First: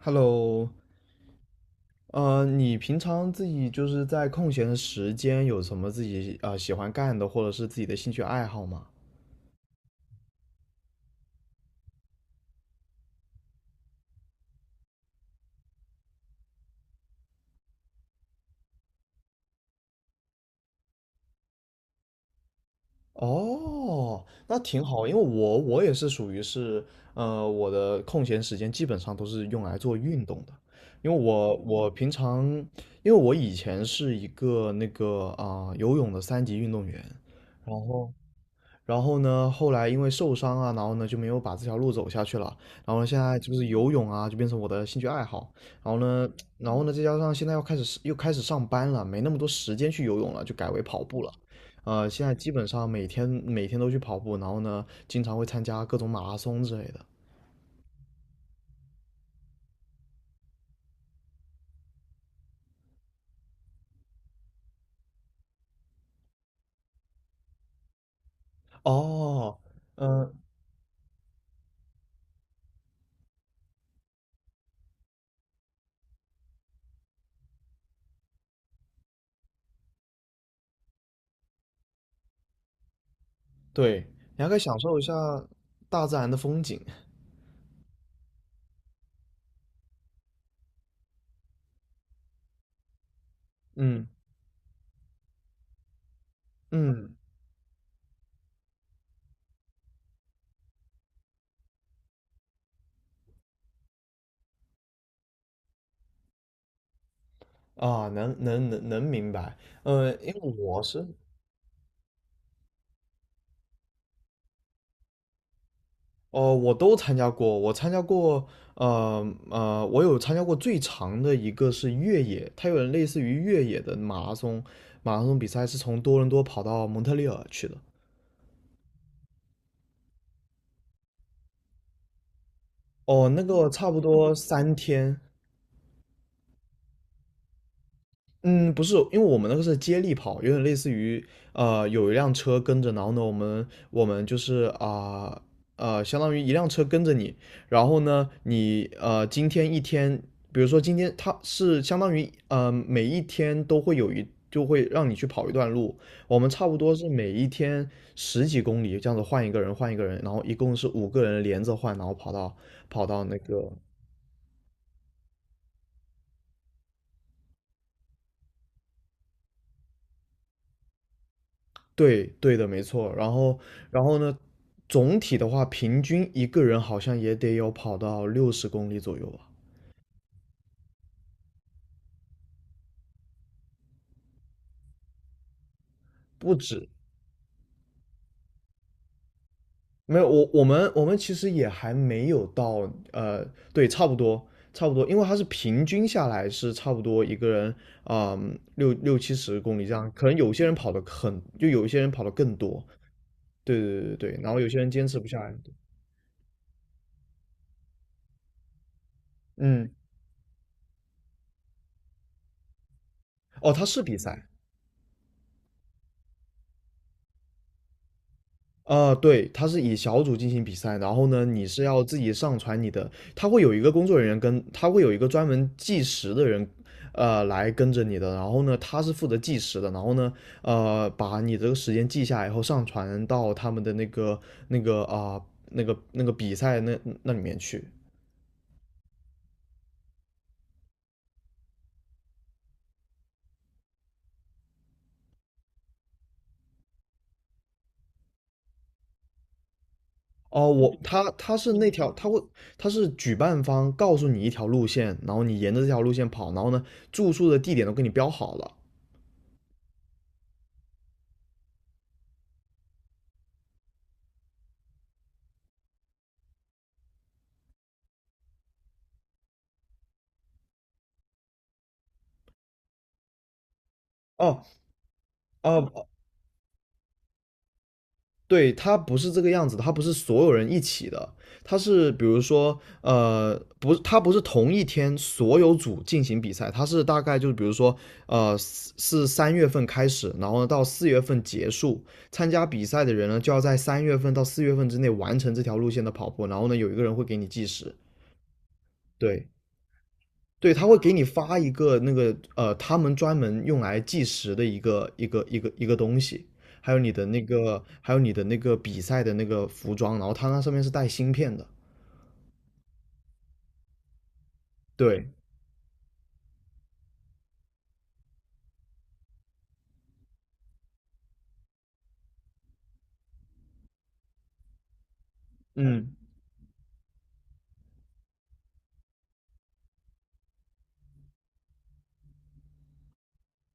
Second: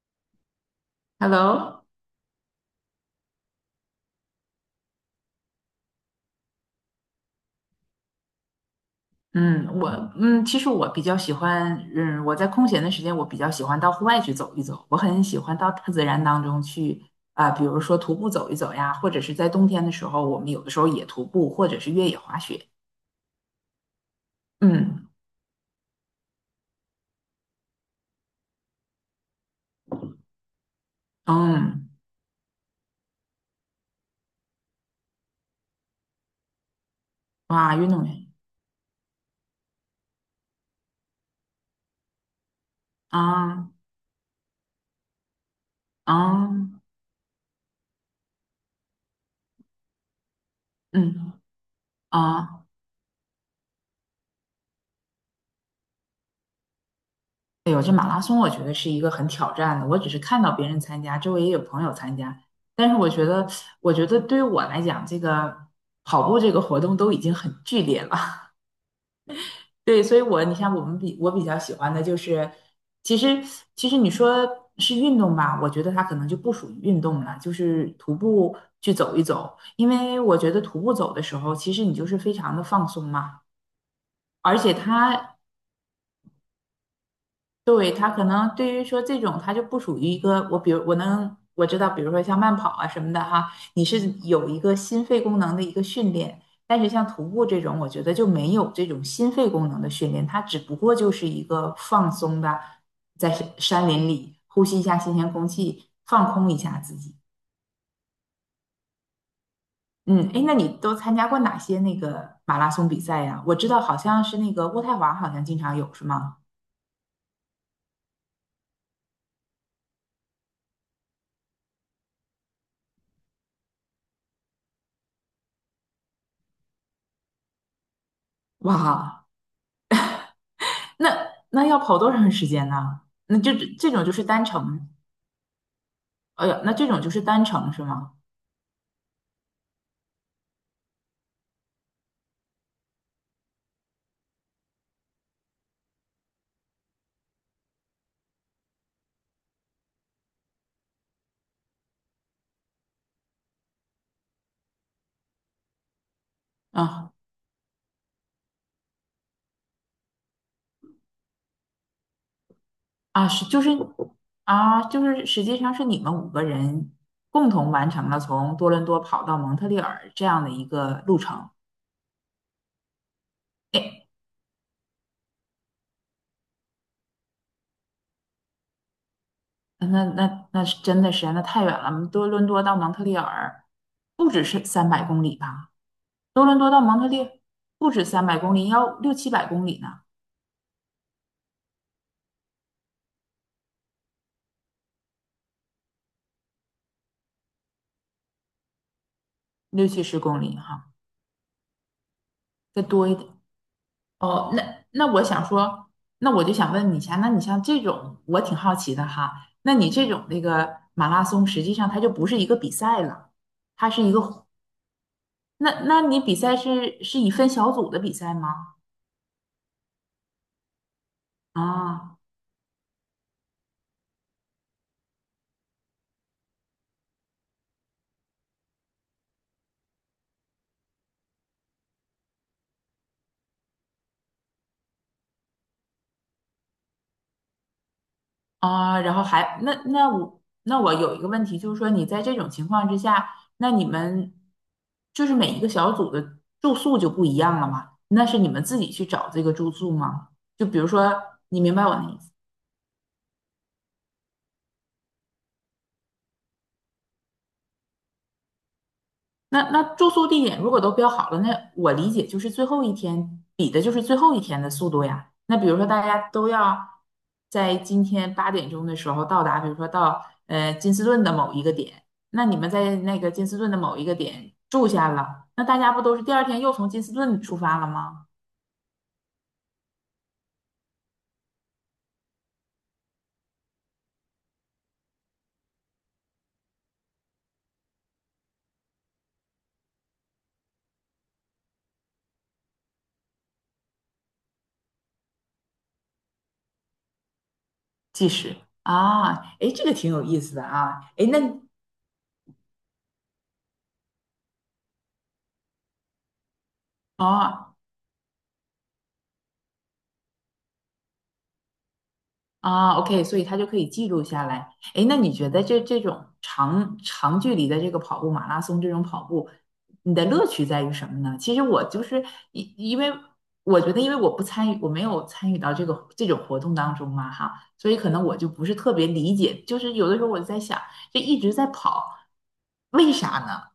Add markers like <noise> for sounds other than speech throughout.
Hello，Hello，你平常自己就是在空闲的时间有什么自己啊、喜欢干的，或者是自己的兴趣爱好吗？嗯，我其实我比较喜欢，我在空闲的时间，我比较喜欢到户外去走一走。我很喜欢到大自然当中去，啊、比如说徒步走一走呀，或者是在冬天的时候，我们有的时候也徒步，或者是越野滑雪。哦，那挺好，嗯因为我也是属于是，我的空闲时间基本上都是用来做运动的，因为我嗯，我平常，因为我以前是一个那个啊、游泳的三级运动员。然哇，运动后员。然后呢，后来因为受伤啊，然后呢就没有把这条路走下去了。然后呢，现在就是啊。游泳啊，就变成我的兴趣爱好。然后呢，啊。然后呢，再加上现在要开始又开始上班了，没那么多时间去游泳了，就改为跑步了。嗯。现在基啊。本上每天都去跑步，然后呢，经常会参加各种马拉松之类的。哎呦，这马拉松我觉得是一个很挑战的。我只是看到别人参加，周围也有朋友参加，但是我觉得，我觉得对于我来讲，这个跑步这个活动都已经很剧烈了。哦，<laughs> 对，所以嗯、我，你像我们比我比较喜欢的就是，其实其实你说是运动吧，我觉得它可能就不属于运动了，就是徒步去走一走，因为我觉得徒步走的时候，其实你就是非常的放松嘛，对，你还可而以且享受一下它大自然的风景。<laughs> 对，他可能对于说这种，他就不属于一个我，比如我能我知道，比如说像慢跑啊什么的哈，你是嗯有一个心肺功能的一个训练，但是像嗯，徒步这种，我觉得就没有这种心肺功能的训练，它只不过就是一个放松的，在山林里呼吸一下新鲜空气，放空一下自己。啊，能明白。嗯，因哎，那为你我都是。参加过哪些那个马拉松比赛呀？我知道好像是那个渥太华好像经常有，是吗？哦，我都参加过，我有参加过最长的一个是越野，它有点类似于越野的马拉松，马拉松比赛是从多伦多跑到蒙特利尔去的。哇，那要跑多长时间呢？哦，那那这个差这不种就是多单三程，天。哎呀，那这种就是单程是吗？嗯，不是，因为我们那个是接力跑，有点类似于，有一辆车跟着。然后呢，我们就是啊，相当于一辆车跟着你。然后呢，你今天一天，比如说今天它是相当于每一天都会就会让你去跑一段路，我们差不多是啊每一天十几公里这样子换一个人，然后一共是五个人连着换，然后跑到啊那是就是个。啊就是实际上是你们五个人共同完成了从多伦多跑到蒙特利尔这样的一个路程。对对的，没错。然后，然哎，后呢，总体的话，平均一个人好像也得有跑到六十公里左右吧。那是真的是那太远了，多伦多到蒙特利尔不只是三百公里吧？多不伦多到止。蒙特利不止三百公里，要六七百公里呢，没有，我们其实也还没有到。对，差不多，因为它是平均下来是差不多一个人，嗯，六七十公里六这七样，十可能公有里些人哈，跑的很，就有一些人跑的更多。再多一点。对对对对对，哦，然后有些那人坚那持我不下想来。说，那我就想问你一下，那你像这种，我挺好奇的哈，那你嗯。这种那个马拉松，实际上它就不是一个比赛了，哦，他它是是一比个活，赛。那你比赛是是以分小组的比赛吗？啊，对，它是以小组进行比赛，然后呢，你是要自啊。己上传你的，他会有一个工作人员跟，他会有一个专门计时的人，来跟着你的，然后呢，他是负责计时的，然后呢，把你这个时间记下来以后上传到他们的那个那个啊、比赛那里面去。啊，然后还那我有一个问题，就是说你在这种情况之下，那你们就是每一个小组的住宿就不一样了吗？那是你们自己去找这个住宿吗？就哦，比如我说，他他你是明白那我的条，意他思？会他是举办方告诉你一条路线，然后你沿着这条路线跑，然后呢，住宿的地点都给你标好了。那那住宿地点如果都标好了，那我理解就是最后一天比的就是最后一天的速度呀。那比如说大家都要在今天8点钟的时候到达，比如说到金斯顿的某一个点，那你们在那个金斯顿的某一个点哦住下了，那大哦，家不都是第二天又从金斯顿出发了吗？对，它不是这个样子的，它不是所有人一起的，它是比如说，不是，它不是同一天所有组进行比赛，它是大概就是比如说，是三月份开始，然后呢到四月份结束，参加比赛的人呢就要在三月份到四月份之内完成这条路线的跑步，然后呢有一个人会给你计时。计时。啊，对，哎，这个挺有意思的对，他会啊，给你哎，那发一个那个，他们专门用来计时的一个东西，还有你的那哦，个还有你的那个比赛的那个服装，然后它那上面是带芯片的。啊，OK，所以他就可以记录下来。哎，那对，你觉得这种长距离的这个跑步，马拉松这种跑步，你的乐趣在于什么呢？其实我就是因为我觉得，因为我不参与，我没有参与到这个嗯。这种活动当中嘛，哈，所以可能我就不是特别理解。就是有的时候我就在想，这一直在跑，为啥呢？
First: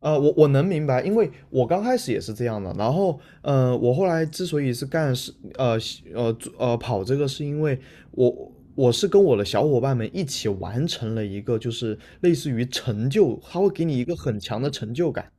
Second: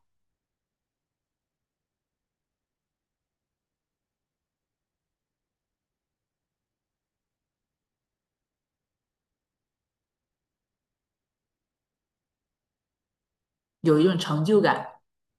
我能明白，因为我刚开始也是这样的。然后，我后来之所以是干是呃呃做呃跑这个，是因为我我是跟我的小伙伴们一起完成了一个，就是类似于成就，他会给你有一一个种很成就强的感。成就感。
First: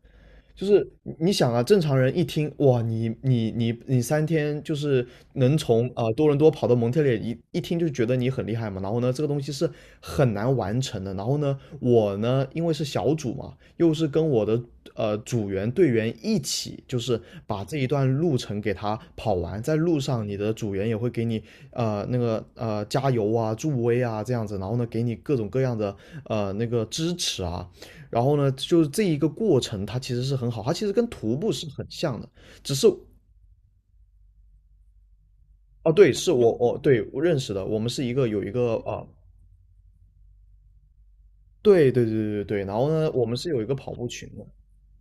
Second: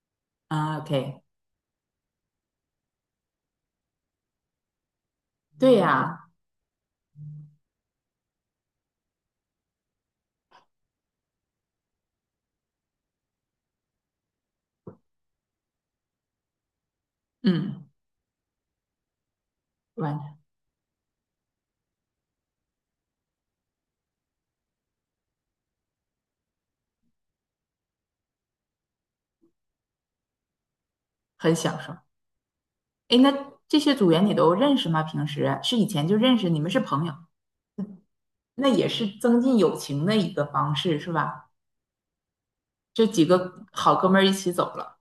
就啊是，OK，你想啊，正常人一听哇，你三天就是能对从呀。多伦多跑到蒙特利尔，一听就觉得你很厉害嘛。然后呢，这个东西是很难完成的。然后呢，我呢，因为是小组嘛，又是跟我的组员队员一起，就是把这一嗯。段路程给他跑完。在路上，你完。的组员也会给你那个加油啊、助威啊这样子，然后呢，给你各种各样的那个支持啊。然后呢，就是这一个过程，它其实是很好，它其实跟徒步很是享很受。像的，只是。哎，那这些组员你都认识吗？平时是以哦，前对，就是认识，我你们我是对朋友，我认识的，我们是一个有一那个也啊。是增进友情的一个方式，是吧？对对对对对，然后这呢，我几们是有一个个跑好步哥们儿群一的。起走了。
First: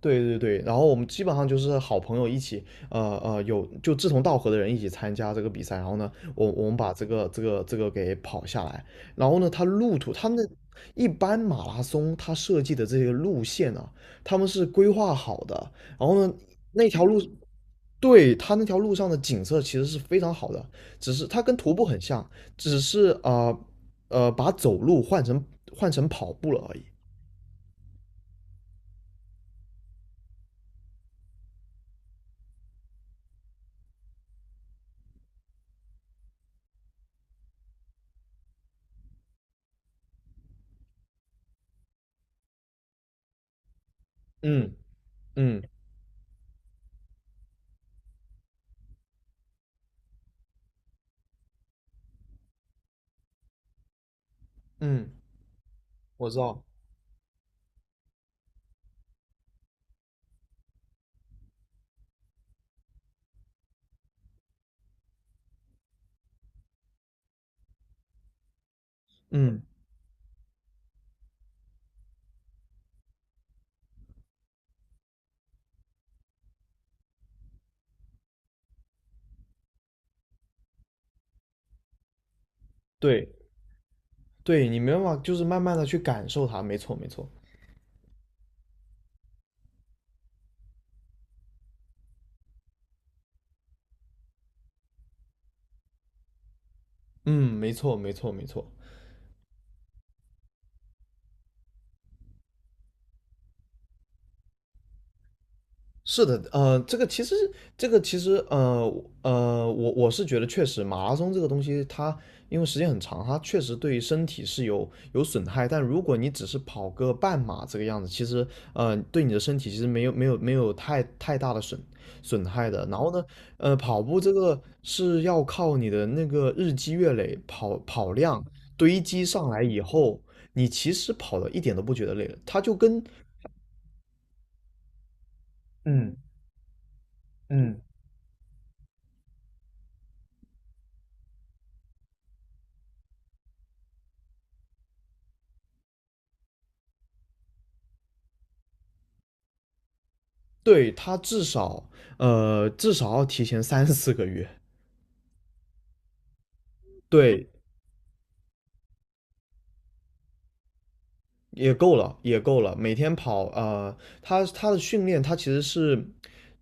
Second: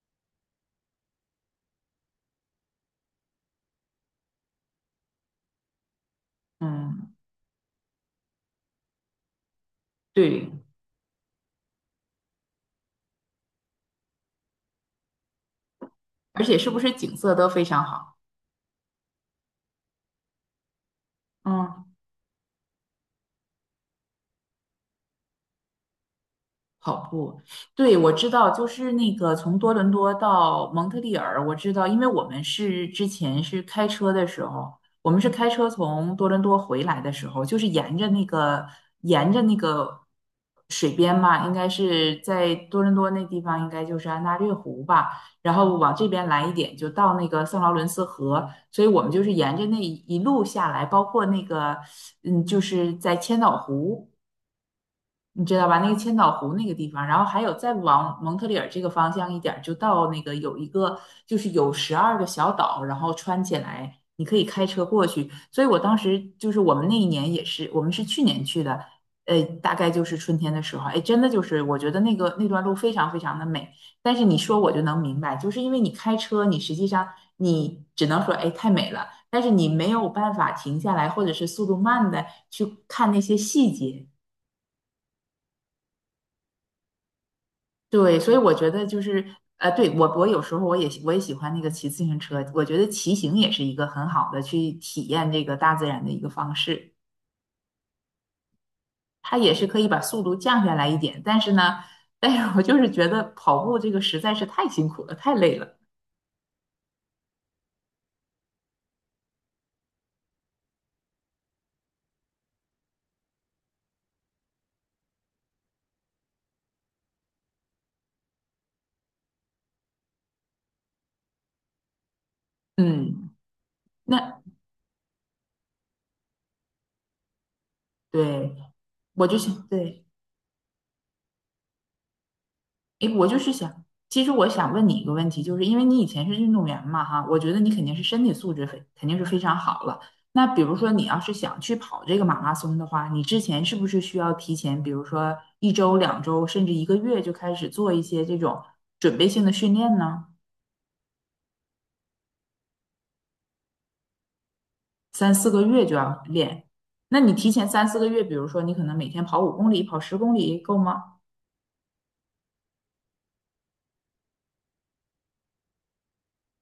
对对对，然后我们基本上就是好朋友一起，就志同道合的人一起参加这个比赛，然后呢，我们把这嗯，个这个这个给跑下来，然后呢，他路途，他们的对，一般马拉松它设计的这些路线啊，他们是规划好的，然后呢，而且是不那是条景路，色都非常好？对，它那条路上的景色其实是非常好的，只是它跟徒步嗯。很像，只是把走路换成跑步了而已。跑步。对，我知道，就是那个从多伦多到蒙特利尔，我知道，因为我们是之前是开车的时候，我们是开车从多伦多回来的时候，就是沿着那个沿着那个水边嘛，应该是在多伦多那地方，应该就是安大略嗯湖吧，然嗯后往这边来一点，就到那个圣劳伦斯河，所以我们就是沿着那一路下来，包括那个嗯，就是在千岛湖。嗯，你知道吧？那个千我知岛湖道。那个地方，然后还有再往蒙特利尔这个方向一点儿就到那个有一个就是有12个小岛，然后穿起来，你可以开车过去。所以我当时就是我们那一年也是，我们是去年去的，嗯，大概就是春天的时候，哎，真的就是我觉得那个那段路非常非常的美。但是你说我就能明白，就是因为你开车，你实际上你只能说哎太美了，但是你没有办法停下来，或者是速度慢的去看那对些细节。对，你没办法，就是慢慢的去感受它。没错没错。对，所以我觉得就是，对，我我有时候我也喜欢那个骑自行车，我觉得骑行也是一个很好的去体验这个大自然的一个方式，嗯，没错没错没错。它也是可以把速度降下来一点，但是呢，但是我就是觉得跑步这个实在是太辛苦了，太累了，是的，这个其实，我是觉得确实，马拉松这个东西它，因为时间很长，它确实对身体是有损害。但如果你只是跑个半马这个样子，其实，对你的身体其实没有太大的损害的。然后呢，嗯，跑步这那个是要靠你的那个日积月累，跑量对，堆积我就上来想以对。后，你其实跑的一点都不觉得累了，它就跟。诶，我就是想，其实我想问你一个问题，就是因为你以嗯前是运动员嘛，哈，我觉得你嗯，肯定是身体素质非肯定是非常好了。那比如说你要是想去跑这个马拉松的话，你之前是不是需要提前，比如说一周、2周，甚至一个月就开始做一些这种准备性的训练呢？对，他至少至少要提前三四个月。三四个月就要练。那你对，提前三四个月，比如说你可能每天跑5公里、跑十公里够吗？也够了，也够了。每天跑，他的训练，他其实是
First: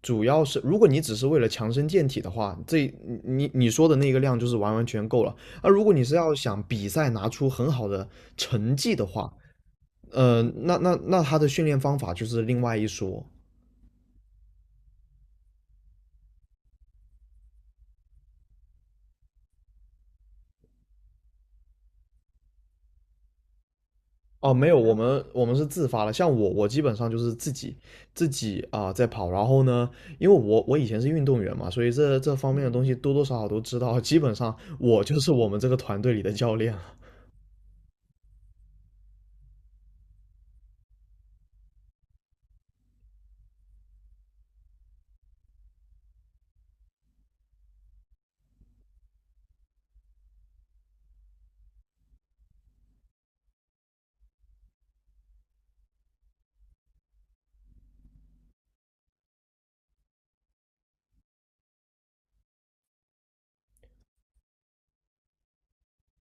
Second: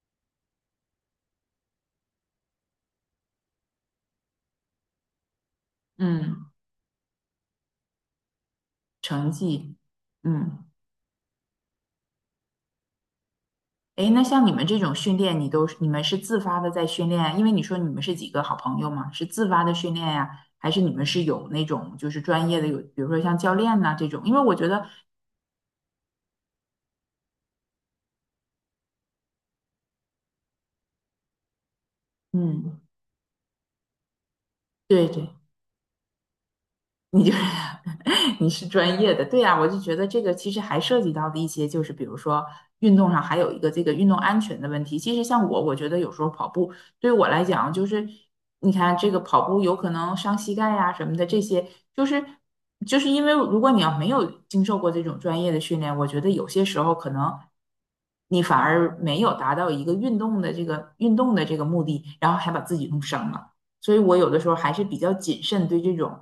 主要是，如果你只是为了强身健体的话，这你说的那个量就是完全够了。而如果你是要嗯，想比赛拿出很好的成绩的成话，绩，嗯。那他的训练方法就是另外一说。哎，那像你们这种训练，你都是你们是自发的在训练？因为你说你们是几个好朋友嘛，是自发的训练呀，还是你们是有那种就是专业的有，比如说像教练呐、这种？因为哦，我觉没有，得，我们是自发的。像我，我基本上就是自己啊、在跑。然后呢，因为我以前是运动员嘛，所以这方面的嗯，东西多多少少都知道。<laughs> 基本上我对就对，是我们这个团队里的教练了。你就是 <laughs> 你是专业的，对呀，我就觉得这个其实还涉及到的一些，就是比如说运动上还有一个这个运动安全的问题。其实像我，我觉得有时候跑步对于我来讲，就是你看这个跑步有可能伤膝盖呀、什么的，这些就是就是因为如果你要没有经受过这种专业的训练，我觉得有些时候可能你反而没有达到一个运动的这个目的，然后还把自己弄伤了。所以我有的时候还是比较谨慎对这种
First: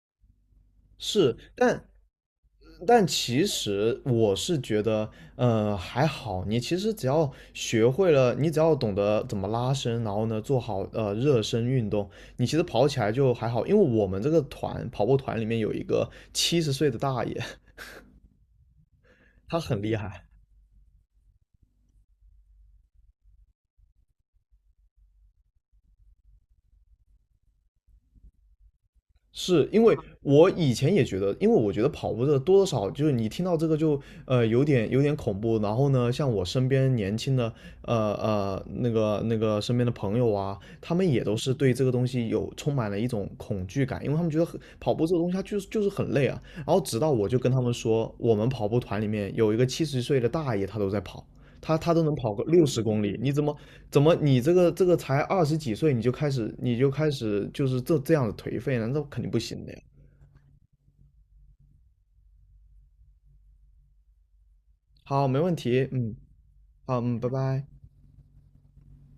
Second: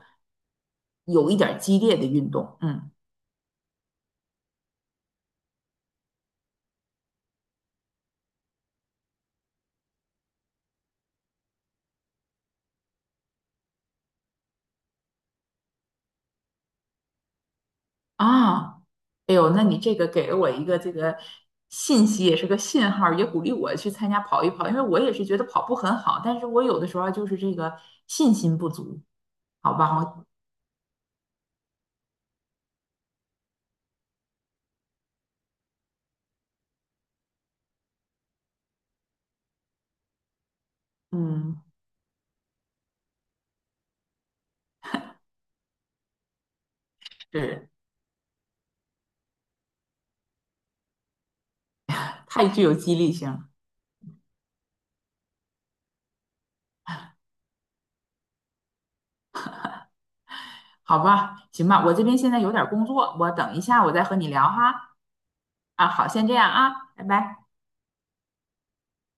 有是，一点儿激但烈的运动。嗯。但其实我是觉得，还好。你其实只要学会了，你只要懂得怎么拉伸，然后呢做好热身运动，你其实跑起来就还好。因为我们这个跑步团里面有一个七十岁的大爷，啊，哎 <laughs> 呦，他那你很这厉个害。给了我一个这个信息，也是个信号儿也鼓励我去参加跑一跑，因为我也是觉得跑步很好，但是我有的时候就是这个信心不足，是好因为吧，我我以前也觉得，因为我觉得跑步的多多少少就是你听到这个就有点恐怖，然后呢，像我身边年轻的身边的朋友啊，他们也都是嗯，对这个东西有充满了一种恐惧感，因为他们觉得很跑步这个东西它就是很累啊。然后直到我就跟他是们说，我们跑步团里面有一个七十岁的大爷，他都在跑，他都能跑个太具六有十激公励里。性你怎了，么怎么你这个才二十几岁你就开始就是这样的颓废呢？那肯定不行的呀。好吧，行吧，我这边现在有点儿工作，我等一下我再和你聊哈。好，没问啊，题。好，嗯，先这样啊，好，拜嗯，拜拜。拜。